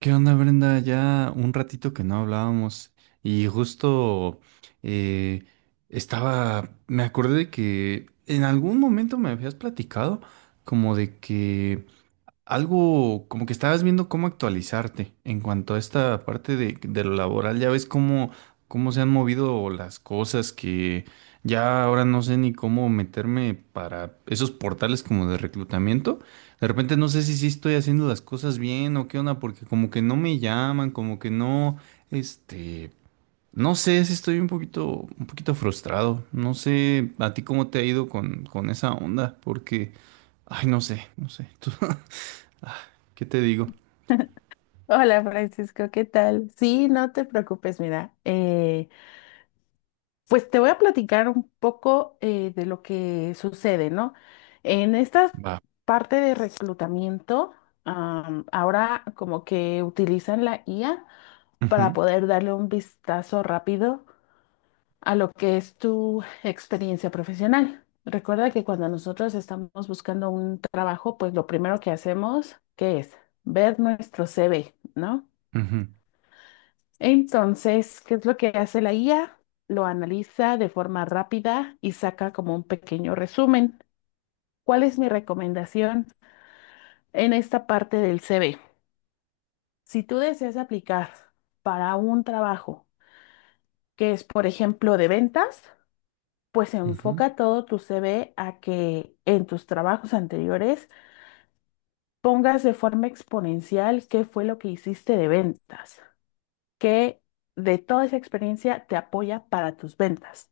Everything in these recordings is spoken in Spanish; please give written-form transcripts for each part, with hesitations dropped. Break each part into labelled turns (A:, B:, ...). A: ¿Qué onda, Brenda? Ya un ratito que no hablábamos y justo eh, estaba, me acordé de que en algún momento me habías platicado como de que algo como que estabas viendo cómo actualizarte en cuanto a esta parte de lo laboral, ya ves cómo, cómo se han movido las cosas que ya ahora no sé ni cómo meterme para esos portales como de reclutamiento. De repente no sé si sí estoy haciendo las cosas bien o qué onda, porque como que no me llaman, como que no, este, no sé si estoy un poquito frustrado. No sé a ti cómo te ha ido con esa onda, porque, ay, no sé, no sé. Tú- Ah, ¿qué te digo?
B: Hola Francisco, ¿qué tal? Sí, no te preocupes, mira, pues te voy a platicar un poco de lo que sucede, ¿no? En esta
A: Va.
B: parte de reclutamiento, ahora como que utilizan la IA para
A: Ujú,
B: poder darle un vistazo rápido a lo que es tu experiencia profesional. Recuerda que cuando nosotros estamos buscando un trabajo, pues lo primero que hacemos, ¿qué es? Ver nuestro CV, ¿no?
A: ujú,
B: Entonces, ¿qué es lo que hace la IA? Lo analiza de forma rápida y saca como un pequeño resumen. ¿Cuál es mi recomendación en esta parte del CV? Si tú deseas aplicar para un trabajo que es, por ejemplo, de ventas, pues
A: ujú.
B: enfoca todo tu CV a que en tus trabajos anteriores pongas de forma exponencial qué fue lo que hiciste de ventas, que de toda esa experiencia te apoya para tus ventas.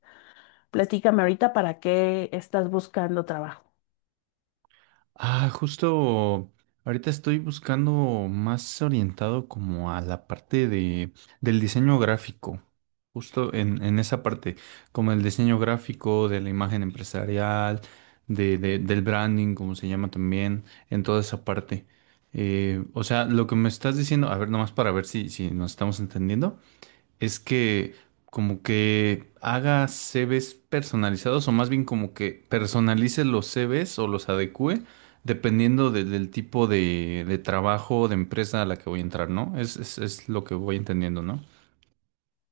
B: Platícame ahorita para qué estás buscando trabajo.
A: Ah, justo ahorita estoy buscando más orientado como a la parte del diseño gráfico, justo en esa parte, como el diseño gráfico de la imagen empresarial, de- del branding, como se llama también, en toda esa parte. O sea, lo que me estás diciendo, a ver, nomás para ver si, si nos estamos entendiendo, es que como que haga CVs personalizados o más bien como que personalice los CVs o los adecue dependiendo de- del tipo de trabajo o de empresa a la que voy a entrar, ¿no? Es lo que voy entendiendo, ¿no?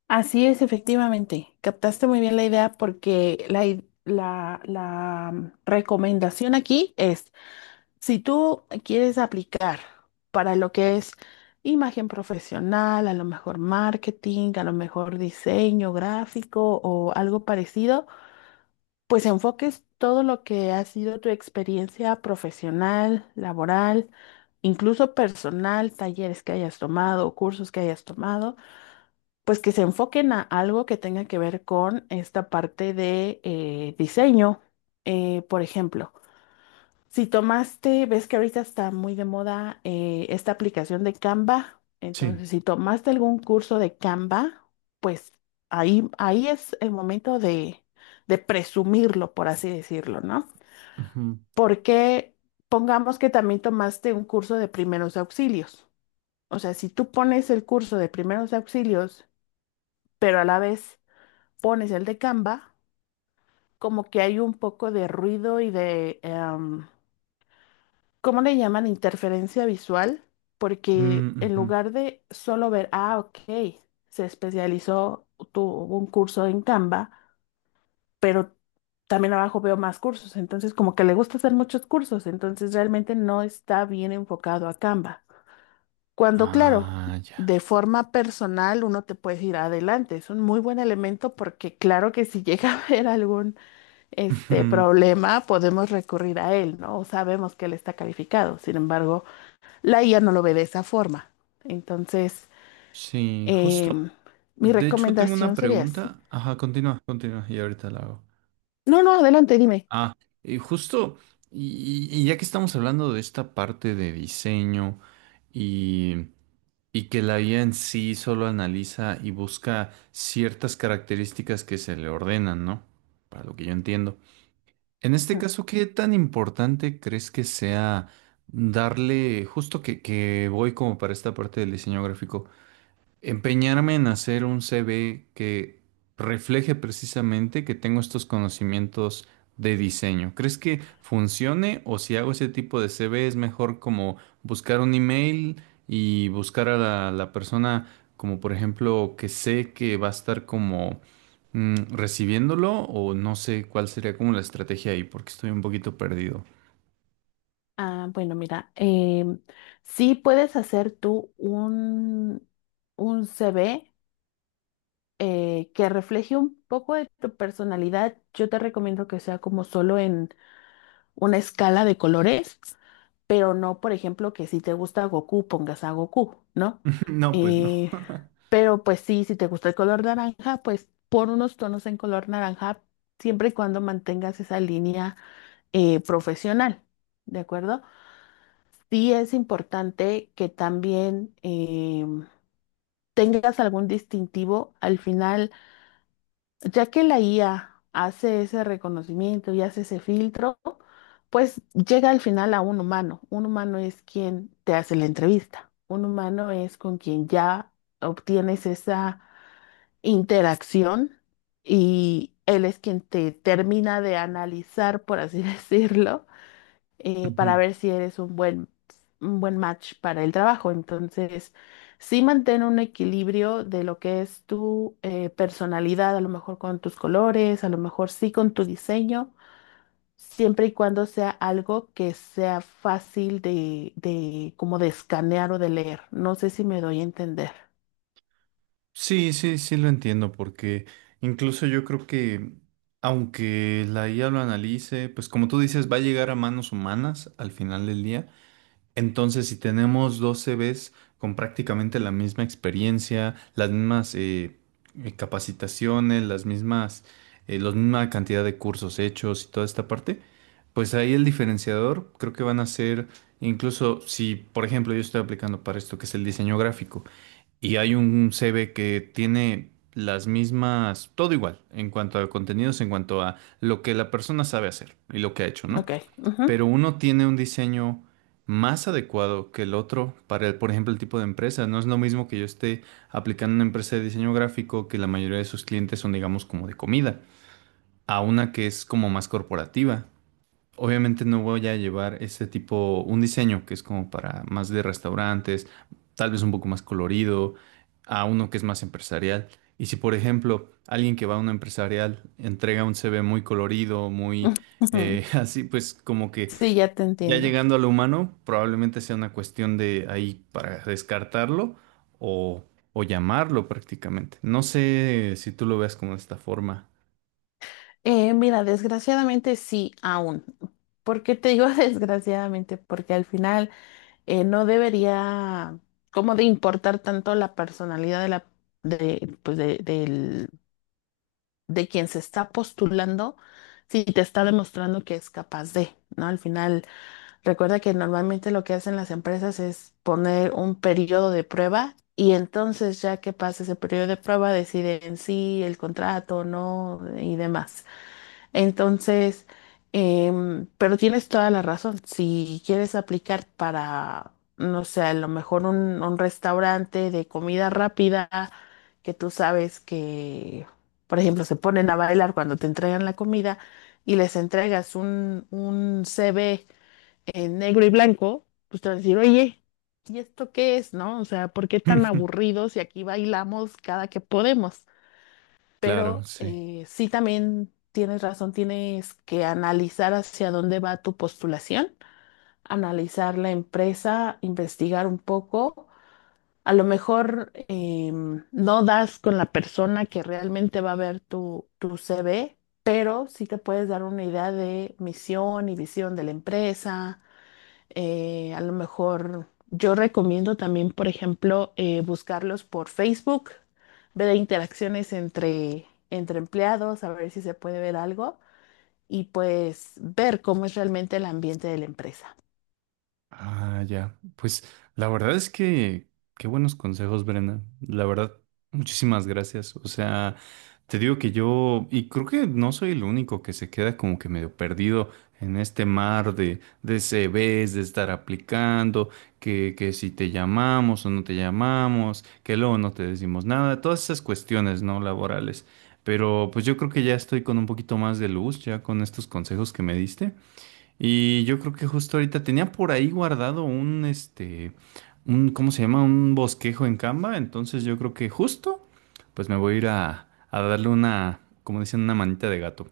B: Así es, efectivamente. Captaste muy bien la idea porque la recomendación aquí es, si tú quieres aplicar para lo que es imagen profesional, a lo mejor marketing, a lo mejor diseño gráfico o algo parecido, pues enfoques todo lo que ha sido tu experiencia profesional, laboral, incluso personal, talleres que hayas tomado, cursos que hayas tomado, pues que se enfoquen a algo que tenga que ver con esta parte de diseño. Por ejemplo, si tomaste, ves que ahorita está muy de moda esta aplicación de Canva.
A: Sí.
B: Entonces, si tomaste algún curso de Canva, pues ahí es el momento de presumirlo, por así decirlo, ¿no?
A: Ujú.
B: Porque pongamos que también tomaste un curso de primeros auxilios. O sea, si tú pones el curso de primeros auxilios, pero a la vez pones el de Canva, como que hay un poco de ruido y de. ¿Cómo le llaman interferencia visual? Porque
A: Mm,
B: en
A: ujú.
B: lugar de solo ver, ah, ok, se especializó, tuvo un curso en Canva, pero también abajo veo más cursos, entonces como que le gusta hacer muchos cursos, entonces realmente no está bien enfocado a Canva. Cuando, claro,
A: Ah, ya.
B: de forma personal uno te puede ir adelante, es un muy buen elemento porque claro que si llega a haber algún este
A: Ujú.
B: problema, podemos recurrir a él, ¿no? O sabemos que él está calificado. Sin embargo, la IA no lo ve de esa forma. Entonces,
A: Sí, justo.
B: em, mi
A: De hecho, tengo una
B: recomendación sería así.
A: pregunta. Ajá, continúa, continúa y ahorita la hago.
B: No, no, adelante, dime.
A: Ah, justo, y ya que estamos hablando de esta parte de diseño y, y que la IA en sí solo analiza y busca ciertas características que se le ordenan, ¿no? Para lo que yo entiendo. En este caso, ¿qué tan importante crees que sea darle, justo que voy como para esta parte del diseño gráfico? Empeñarme en hacer un CV que refleje precisamente que tengo estos conocimientos de diseño. ¿Crees que funcione o si hago ese tipo de CV es mejor como buscar un email y buscar a la persona como por ejemplo que sé que va a estar como recibiéndolo o no sé cuál sería como la estrategia ahí porque estoy un poquito perdido.
B: Ah, bueno, mira, sí puedes hacer tú un CV que refleje un poco de tu personalidad. Yo te recomiendo que sea como solo en una escala de colores, pero no, por ejemplo, que si te gusta Goku, pongas a Goku, ¿no?
A: No, pues no.
B: Eh, Pero pues sí, si te gusta el color naranja, pues pon unos tonos en color naranja siempre y cuando mantengas esa línea profesional, ¿de acuerdo? Sí es importante que también tengas algún distintivo al final, ya que la IA hace ese reconocimiento y hace ese filtro, pues llega al final a un humano. Un humano es quien te hace la entrevista. Un humano es con quien ya obtienes esa interacción y él es quien te termina de analizar, por así decirlo,
A: Ujú.
B: para ver si eres un buen match para el trabajo. Entonces, sí mantén un equilibrio de lo que es tu personalidad, a lo mejor con tus colores, a lo mejor sí con tu diseño. Siempre y cuando sea algo que sea fácil de como de escanear o de leer. No sé si me doy a entender.
A: Sí, sí, sí lo entiendo, porque incluso yo creo que aunque la IA lo analice, pues como tú dices, va a llegar a manos humanas al final del día. Entonces, si tenemos dos CVs con prácticamente la misma experiencia, las mismas capacitaciones, las mismas, la misma cantidad de cursos hechos y toda esta parte, pues ahí el diferenciador creo que van a ser, incluso si, por ejemplo, yo estoy aplicando para esto que es el diseño gráfico y hay un CV que tiene las mismas, todo igual, en cuanto a contenidos, en cuanto a lo que la persona sabe hacer y lo que ha hecho, ¿no?
B: Ok. Ujú.
A: Pero uno tiene un diseño más adecuado que el otro para, el- por ejemplo, el tipo de empresa. No es lo mismo que yo esté aplicando una empresa de diseño gráfico que la mayoría de sus clientes son, digamos, como de comida, a una que es como más corporativa. Obviamente no voy a llevar ese tipo, un diseño que es como para más de restaurantes, tal vez un poco más colorido, a uno que es más empresarial. Y si, por ejemplo, alguien que va a una empresarial entrega un CV muy colorido, muy así, pues como que
B: Sí, ya te
A: ya
B: entiendo.
A: llegando a lo humano, probablemente sea una cuestión de ahí para descartarlo o, o llamarlo prácticamente. No sé si tú lo veas como de esta forma.
B: Mira, desgraciadamente sí, aún. ¿Por qué te digo desgraciadamente? Porque al final no debería como de importar tanto la personalidad de la de, pues de, del- de quien se está postulando si te está demostrando que es capaz de, ¿no? Al final, recuerda que normalmente lo que hacen las empresas es poner un periodo de prueba y entonces ya que pasa ese periodo de prueba deciden si el contrato, o no y demás. Entonces, pero tienes toda la razón. Si quieres aplicar para, no sé, a lo mejor un restaurante de comida rápida que tú sabes que, por ejemplo, se ponen a bailar cuando te entregan la comida y les entregas un CV en negro y blanco, pues te van a decir, oye, ¿y esto qué es, no? O sea, ¿por qué tan aburridos si aquí bailamos cada que podemos?
A: Claro,
B: Pero
A: sí.
B: sí también tienes razón, tienes que analizar hacia dónde va tu postulación, analizar la empresa, investigar un poco. A lo mejor no das con la persona que realmente va a ver tu, tu CV, pero sí te puedes dar una idea de misión y visión de la empresa, a lo mejor yo recomiendo también, por ejemplo, buscarlos por Facebook, ver interacciones entre, entre empleados, a ver si se puede ver algo y pues ver cómo es realmente el ambiente de la empresa.
A: Ah, ya. Pues la verdad es que qué buenos consejos, Brenda. La verdad, muchísimas gracias. O sea, te digo que yo, y creo que no soy el único que se queda como que medio perdido en este mar de CVs, de estar aplicando, que si te llamamos o no te llamamos, que luego no te decimos nada, todas esas cuestiones, ¿no? Laborales. Pero pues yo creo que ya estoy con un poquito más de luz ya con estos consejos que me diste. Y yo creo que justo ahorita tenía por ahí guardado un, ¿cómo se llama? Un bosquejo en Canva. Entonces yo creo que justo, pues me voy a ir a darle una, como dicen, una manita de gato.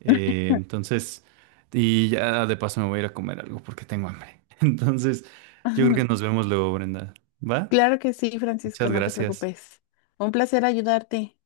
A: Entonces, y ya de paso me voy a ir a comer algo porque tengo hambre. Entonces, yo creo que nos vemos luego, Brenda. ¿Va?
B: Claro que sí, Francisco,
A: Muchas
B: no te
A: gracias.
B: preocupes. Un placer ayudarte.